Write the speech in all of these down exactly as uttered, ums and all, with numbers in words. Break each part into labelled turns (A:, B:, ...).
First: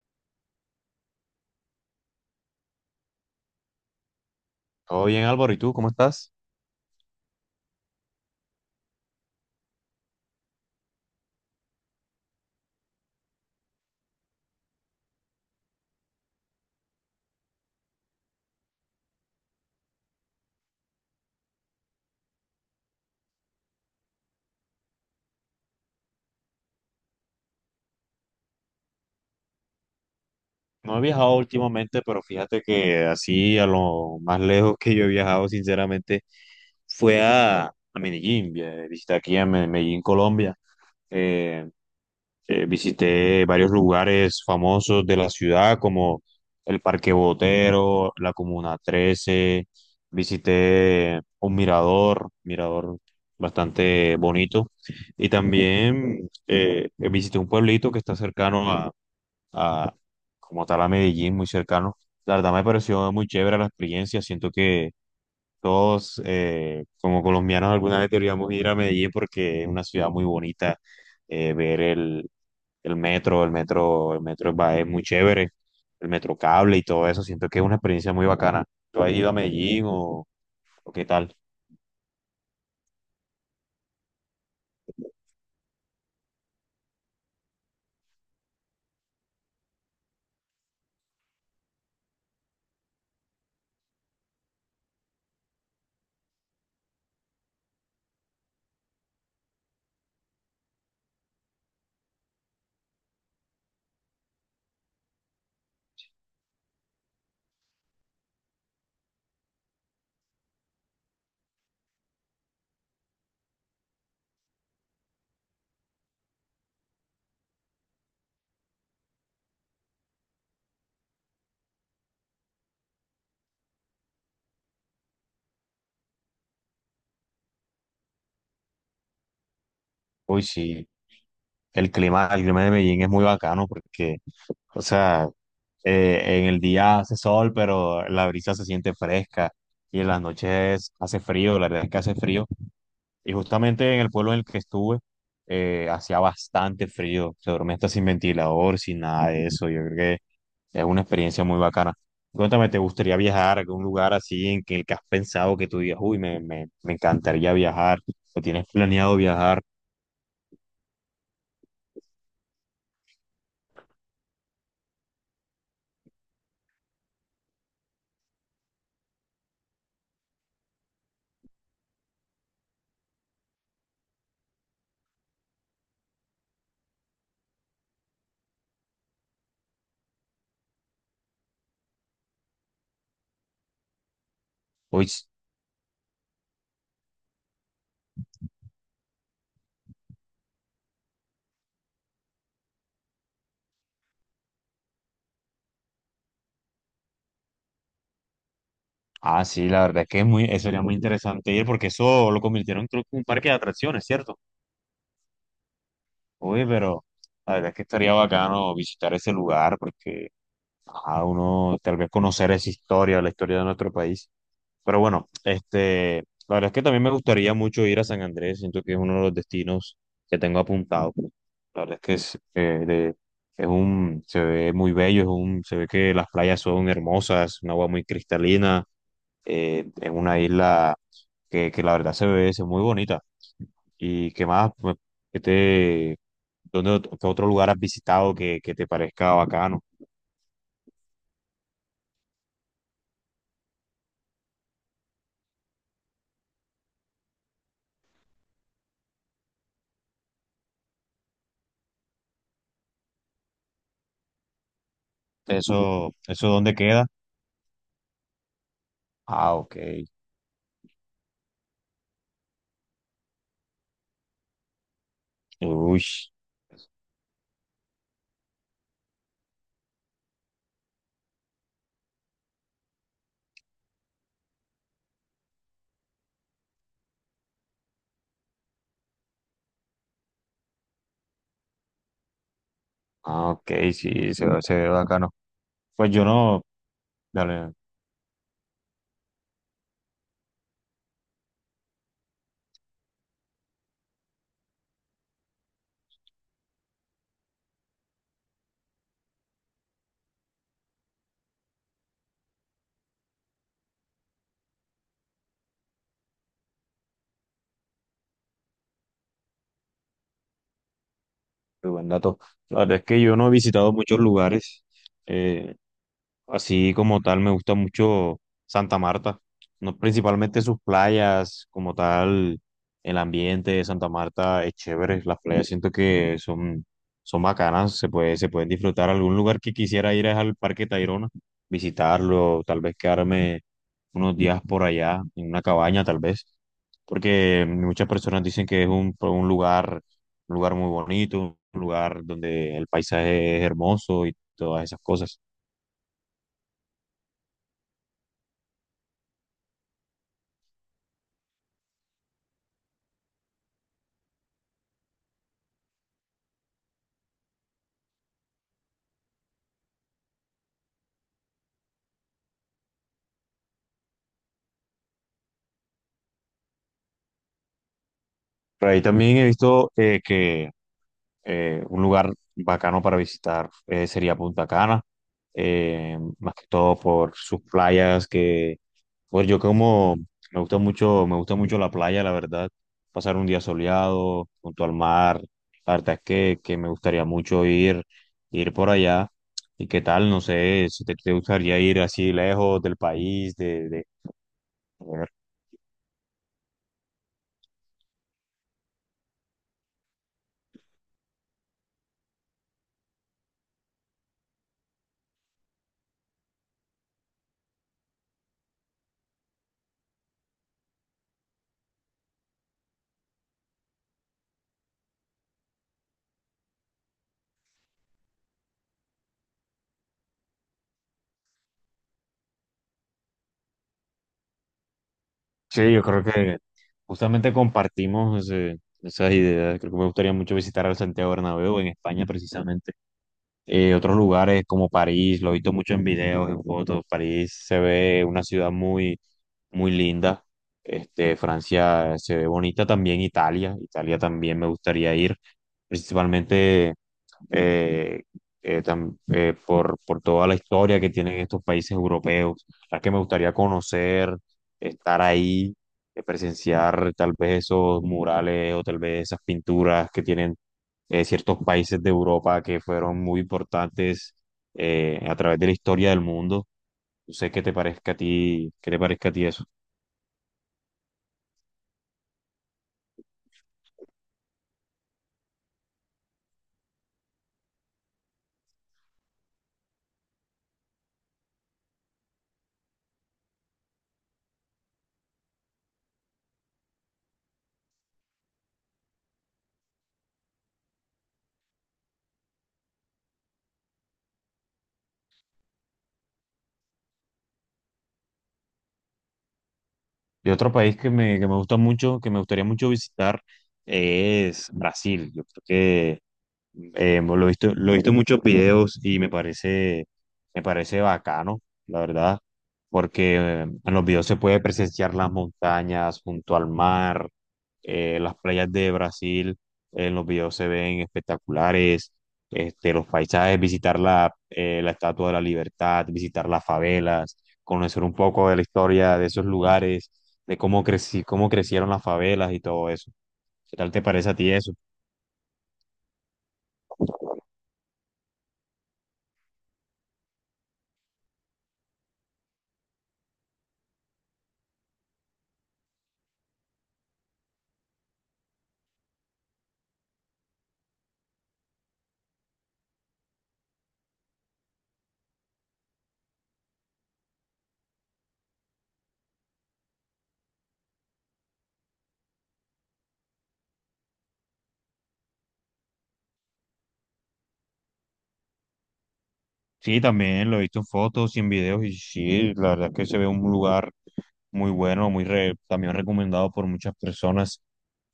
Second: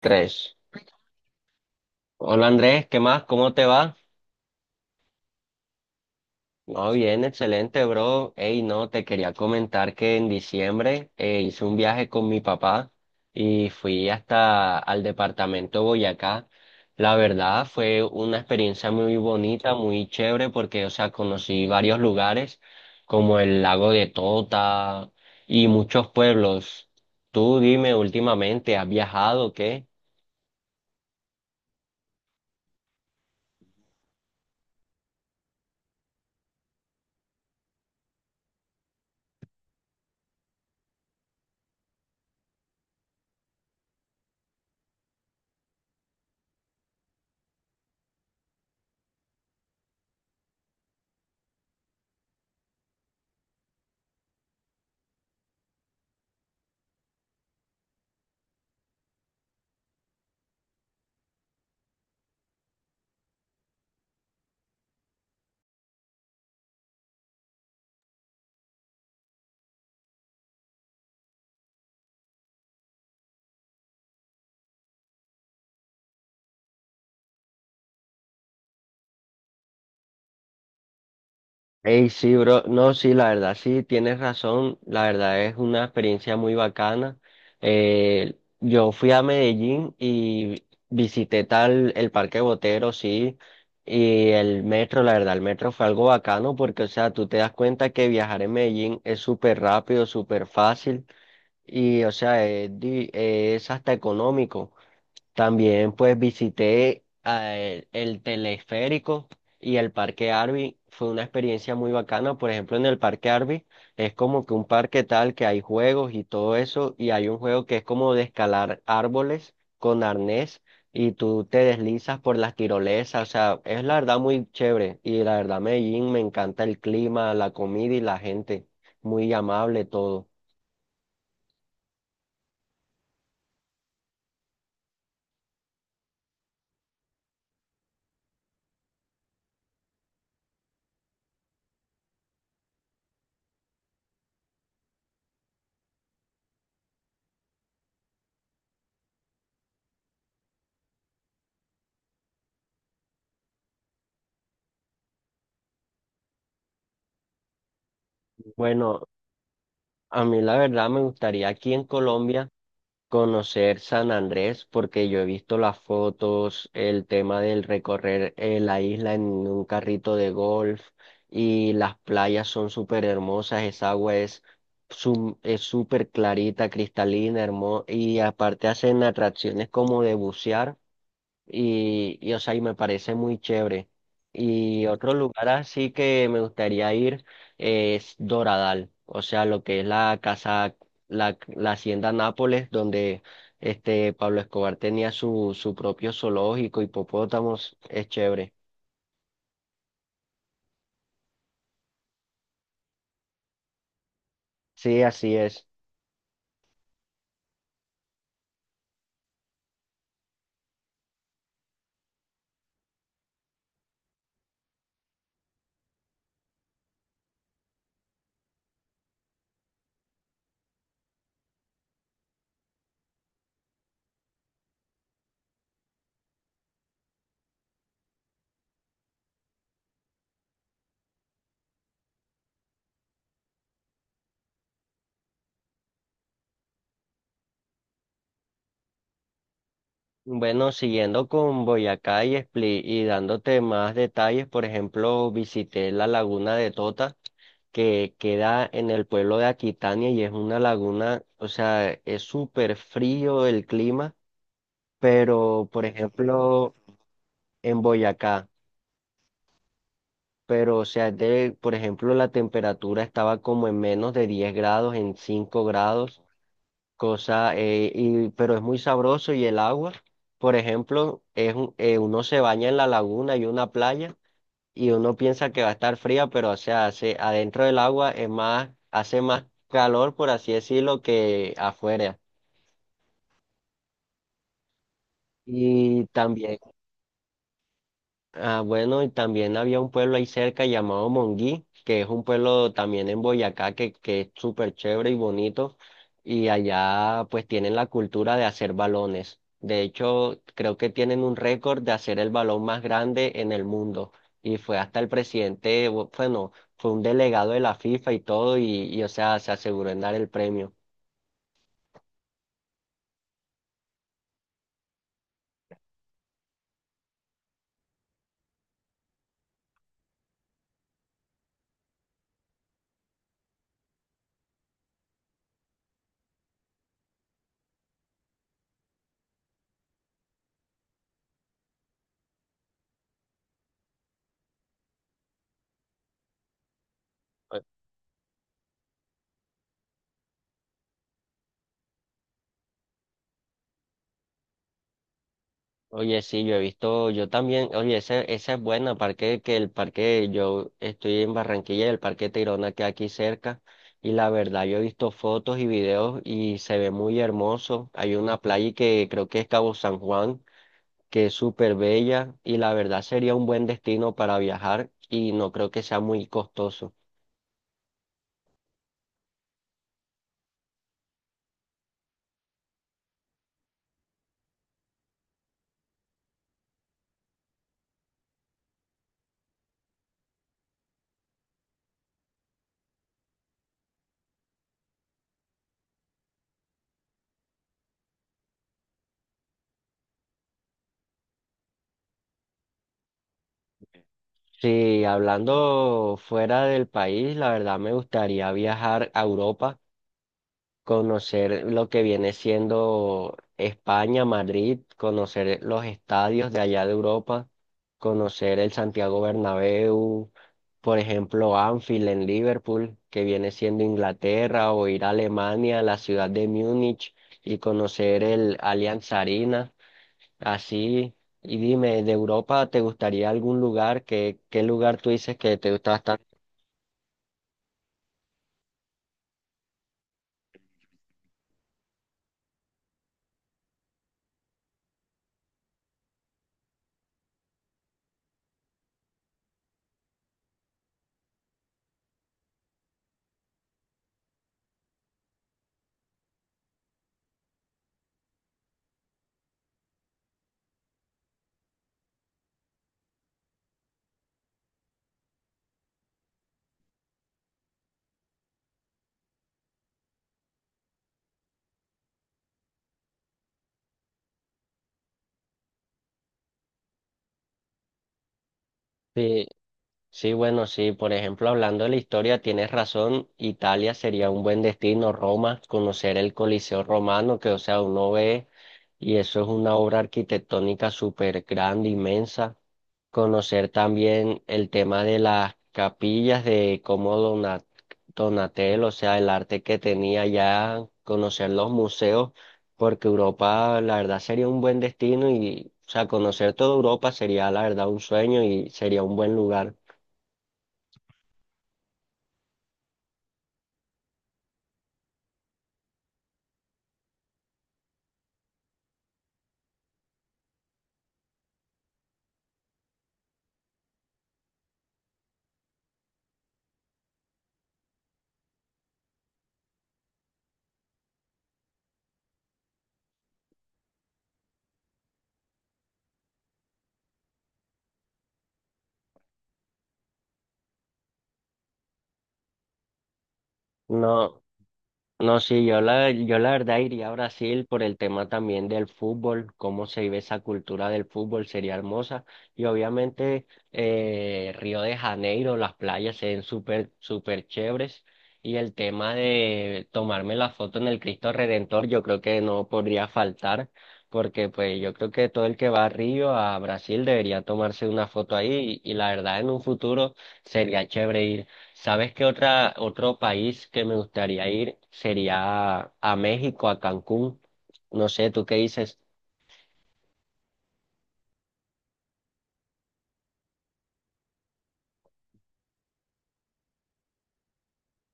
A: Tres. Hola Andrés, ¿qué más? ¿Cómo te va?
B: Todo bien, Álvaro, ¿y tú cómo estás?
A: No, bien, excelente, bro. Ey, no, te quería comentar que en diciembre eh, hice un viaje con mi papá y fui hasta al departamento Boyacá. La verdad fue una experiencia muy bonita, muy chévere, porque, o sea, conocí varios lugares como el lago de Tota y muchos pueblos. Tú dime, últimamente, ¿has viajado? ¿O qué?
B: No he viajado últimamente, pero fíjate que así a lo más lejos que yo he viajado, sinceramente, fue a, a Medellín. vi- Visité aquí a Me- Medellín, Colombia. Eh, eh, Visité varios lugares famosos de la ciudad, como el Parque Botero, la Comuna trece. Visité un mirador, mirador bastante bonito. Y también eh, visité un pueblito que está cercano a, como tal a Medellín, muy cercano. La verdad me pareció muy chévere la experiencia. Siento que todos, eh, como colombianos, alguna vez deberíamos ir a Medellín porque es una ciudad muy bonita. Eh, ver el, el metro, el metro, el metro va- es muy chévere. El metro cable y todo eso. Siento que es una experiencia muy bacana. ¿Tú has ido a Medellín o, o qué tal?
A: Ey, sí, bro. No, sí, la verdad, sí, tienes razón. La verdad es una experiencia muy bacana. Eh, yo fui a Medellín y visité tal el Parque Botero, sí, y el metro, la verdad, el metro fue algo bacano porque, o sea, tú te das cuenta que viajar en Medellín es súper rápido, súper fácil y, o sea, es, di- es hasta económico. También pues visité eh, el teleférico y el Parque Arby. Fue una experiencia muy bacana. Por ejemplo, en el Parque Arby es como que un parque tal que hay juegos y todo eso. Y hay un juego que es como de escalar árboles con arnés y tú te deslizas por las tirolesas. O sea, es la verdad muy chévere. Y la verdad, Medellín, me encanta el clima, la comida y la gente. Muy amable todo.
B: Uy, sí, el clima, el clima de Medellín es muy bacano porque, o sea, eh, en el día hace sol, pero la brisa se siente fresca y en las noches hace frío, la verdad es que hace frío. Y justamente en el pueblo en el que estuve, eh, hacía bastante frío, se dormía hasta sin ventilador, sin nada de eso. Yo creo que es una experiencia muy bacana. Cuéntame, ¿te gustaría viajar a algún lugar así en que, el que has pensado que tú digas, uy, me, me, me encantaría viajar o tienes
A: Bueno,
B: planeado viajar?
A: a mí la verdad me gustaría aquí en Colombia conocer San Andrés, porque yo he visto las fotos, el tema del recorrer eh, la isla en un carrito de golf, y las playas son súper hermosas, esa agua es sum- es súper clarita, cristalina, hermosa, y aparte hacen atracciones como de bucear y, y, o sea, y me parece muy chévere. Y
B: Uy.
A: otro lugar así que me gustaría ir es Doradal, o sea, lo que es la casa, la, la hacienda Nápoles, donde este Pablo Escobar tenía su, su propio zoológico, hipopótamos, es chévere.
B: Ah, sí, la verdad es que es muy, eso sería muy interesante ir porque eso lo convirtieron creo que en un parque de atracciones, ¿cierto?
A: Sí, así es.
B: Oye, pero la verdad es que estaría bacano visitar ese lugar porque a uno tal vez conocer esa historia, la historia de nuestro país. Pero bueno, este, la verdad es que también me gustaría mucho ir a San Andrés, siento que es uno de los destinos que tengo apuntado. La verdad es que es, eh, de- es un, se ve muy bello, es un, se ve que las playas son hermosas, un agua muy cristalina eh, en una isla que, que la verdad se ve, se ve muy bonita. ¿Y qué más? Pues, ¿qué te, dónde, ot- qué otro lugar has visitado que, que te parezca bacano?
A: Bueno, siguiendo con Boyacá y Split y dándote más detalles, por ejemplo, visité la laguna de Tota, que queda en el pueblo de Aquitania, y es una laguna, o sea, es súper frío el clima, pero por
B: ¿Eso, eso dónde
A: ejemplo
B: queda?
A: en Boyacá,
B: Ah, ok.
A: pero o sea, de, por ejemplo la temperatura estaba como en menos de diez grados, en cinco
B: Uy,
A: grados, cosa, eh, y, pero es muy sabroso y el agua, por ejemplo, es, un- eh, uno se baña en la laguna y una playa, y uno piensa que va a estar fría, pero o sea, hace, adentro del agua es más, hace más calor, por así decirlo, que afuera.
B: ah, ok, sí, se, ve- se ve bacano.
A: Y
B: Pues yo
A: también...
B: no, dale.
A: Ah, bueno, y también había un pueblo ahí cerca llamado Monguí, que es un pueblo también en Boyacá que, que es súper chévere y bonito. Y allá pues tienen la cultura de hacer balones. De hecho, creo que tienen un récord de hacer el balón más grande en el mundo. Y fue hasta el presidente, bu- bueno, fue un delegado de la FIFA y todo, y, y o sea, se aseguró en dar el premio.
B: Muy buen dato. La verdad es que yo no he visitado muchos lugares. eh, Así como tal, me gusta mucho Santa Marta. No, principalmente sus playas, como tal, el ambiente de Santa Marta es chévere. Las playas siento que son, son bacanas, se puede, se pueden disfrutar. Algún lugar que quisiera ir es al Parque Tayrona, visitarlo, tal vez quedarme unos días por allá, en una cabaña, tal vez. Porque muchas personas dicen que es un un lugar un lugar muy bonito, un lugar donde el paisaje es hermoso y todas esas cosas.
A: Oye, sí, yo he visto, yo también, oye, esa, esa es buena, parque, que el parque, yo estoy en Barranquilla y el parque Tayrona que aquí cerca, y la verdad, yo he visto fotos y videos y se ve muy hermoso. Hay una playa que creo que es Cabo San Juan, que es súper bella, y la verdad sería un buen destino para viajar, y no creo que sea muy costoso.
B: Por ahí también he visto eh, que eh, un lugar bacano para visitar eh, sería Punta Cana, eh, más que todo por sus playas, que pues yo como me gusta mucho, me gusta mucho la playa, la verdad, pasar un día soleado junto al mar, la verdad es que, que me gustaría mucho ir, ir por allá. ¿Y qué tal? No sé, si te, te gustaría ir así lejos del país, de,
A: Sí,
B: de,
A: hablando fuera del país, la verdad me gustaría viajar a Europa, conocer lo que viene siendo España, Madrid, conocer los estadios de allá de Europa, conocer el Santiago Bernabéu, por ejemplo, Anfield en Liverpool, que viene siendo Inglaterra, o ir a Alemania, a la ciudad de Múnich y conocer el Allianz Arena, así. Y dime, ¿de Europa te gustaría algún lugar? ¿Qué, qué lugar tú dices que te gusta
B: Sí, yo
A: bastante?
B: creo que justamente compartimos ese- esas ideas. Creo que me gustaría mucho visitar al Santiago Bernabéu en España precisamente. Eh, otros lugares como París, lo he visto mucho en videos, en fotos. París se ve una ciudad muy, muy linda. Este, Francia se ve bonita también, Italia. Italia también me gustaría ir, principalmente eh, eh, tam- eh, por, por toda la historia que tienen estos países europeos, las que me gustaría conocer, estar ahí, eh, presenciar tal vez esos murales o tal vez esas pinturas que tienen eh, ciertos países de Europa que fueron muy importantes eh, a través de la historia del mundo. No sé qué te parezca a ti, qué te parezca a ti eso.
A: Sí, bueno, sí, por ejemplo, hablando de la historia, tienes razón, Italia sería un buen destino, Roma, conocer el Coliseo romano, que o sea, uno ve y eso es una obra arquitectónica súper grande, inmensa. Conocer también el tema de las capillas, de cómo Dona- Donatello, o sea, el arte que tenía ya, conocer los museos, porque Europa, la verdad, sería un buen destino y, o sea, conocer toda Europa sería, la verdad, un sueño y sería un buen lugar.
B: Y otro país que me, que me gusta mucho, que me gustaría mucho visitar, es Brasil. Yo creo. Eh, lo he visto, lo he visto en muchos videos y me parece, me parece bacano, la verdad, porque eh, en los videos se puede presenciar las montañas junto al mar, eh, las playas de Brasil, eh, en los videos se ven espectaculares, este, los paisajes, visitar la, eh, la Estatua de la Libertad, visitar las favelas, conocer un poco de la historia de esos lugares, de cómo creci- cómo crecieron las favelas y todo eso. ¿Qué tal te parece a
A: No,
B: ti eso?
A: no, sí, yo la, yo la verdad iría a Brasil por el tema también del fútbol, cómo se vive esa cultura del fútbol, sería hermosa. Y obviamente eh, Río de Janeiro, las playas se ven súper, súper chéveres. Y el tema de tomarme la foto en el Cristo Redentor, yo creo que no podría faltar, porque pues yo creo que todo el que va a Río, a Brasil, debería tomarse una foto ahí. Y, y la verdad, en un futuro sería chévere ir. ¿Sabes qué otra, otro país que me gustaría ir sería a México, a Cancún? No sé, ¿tú qué dices?
B: Sí, también lo he visto en fotos y en videos y sí, la verdad es que se ve un lugar muy bueno, muy re- también recomendado por muchas personas,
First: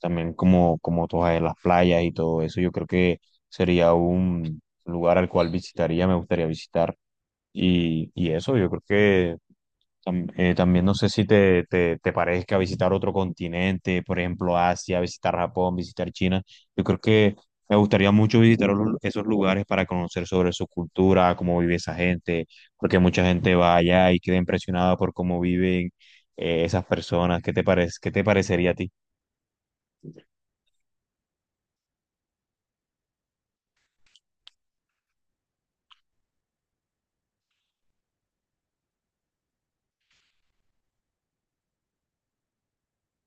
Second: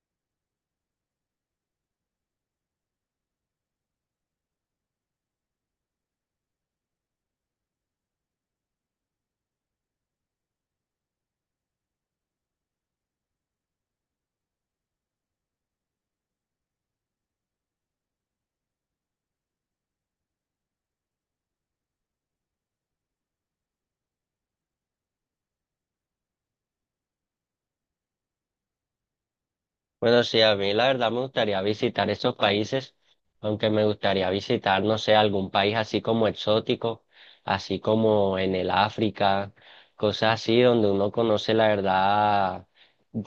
B: también como, como todas las playas y todo eso, yo creo que sería un lugar al cual visitaría, me gustaría visitar y, y eso, yo creo que tam- eh, también no sé si te, te, te parezca visitar otro continente, por ejemplo Asia, visitar Japón, visitar China. Yo creo que me gustaría mucho visitar olu- esos lugares para conocer sobre su cultura, cómo vive esa gente, porque mucha gente va allá y queda impresionada por cómo viven eh, esas personas. ¿Qué te parece? ¿Qué te parecería a ti?
A: Bueno, sí, a mí la verdad me gustaría visitar esos países, aunque me gustaría visitar, no sé, algún país así como exótico, así como en el África, cosas así donde uno conoce la verdad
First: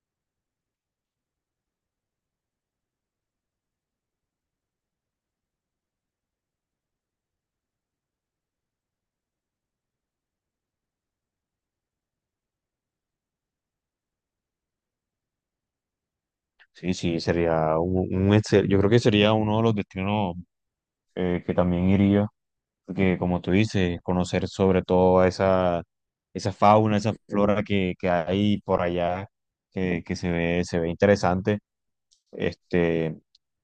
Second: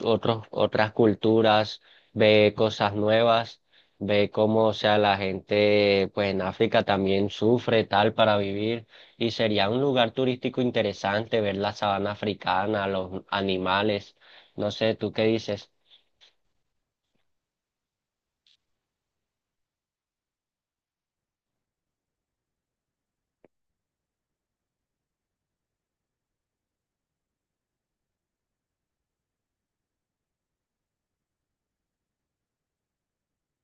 A: otros, otras culturas, ve cosas nuevas, ve cómo, o sea, la gente, pues en África también sufre tal para vivir, y sería un lugar turístico interesante ver la sabana africana, los animales, no sé, ¿tú qué dices?
B: Sí, sí, sería un, un excel- yo creo que sería uno de los destinos eh, que también iría, porque como tú dices, conocer sobre todo a esa, esa fauna, esa flora que, que hay por allá, que, que se ve, se ve interesante. Este,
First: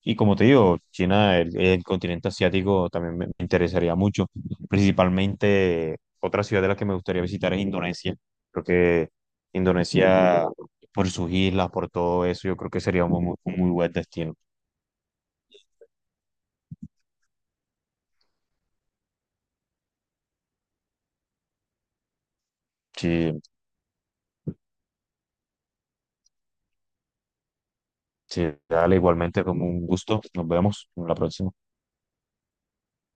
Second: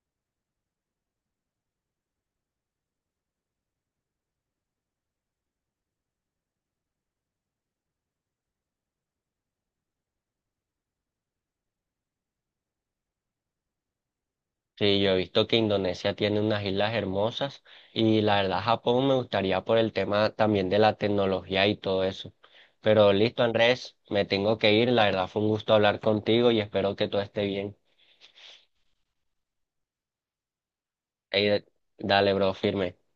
B: y como te digo, China, el, el continente asiático también me, me interesaría mucho. Principalmente, otra ciudad de la que me gustaría visitar es Indonesia. Creo que Indonesia, por sus islas, por todo eso, yo creo que sería un, muy un muy buen destino.
A: Sí, yo he visto que Indonesia tiene unas islas hermosas y la verdad Japón me gustaría por el tema también de la tecnología y todo eso. Pero listo,
B: Sí,
A: Andrés, me tengo que ir. La verdad fue un gusto hablar contigo y espero que todo esté bien.
B: sí, dale, igualmente como un gusto. Nos vemos en la próxima.
A: Ey, dale, bro, firme.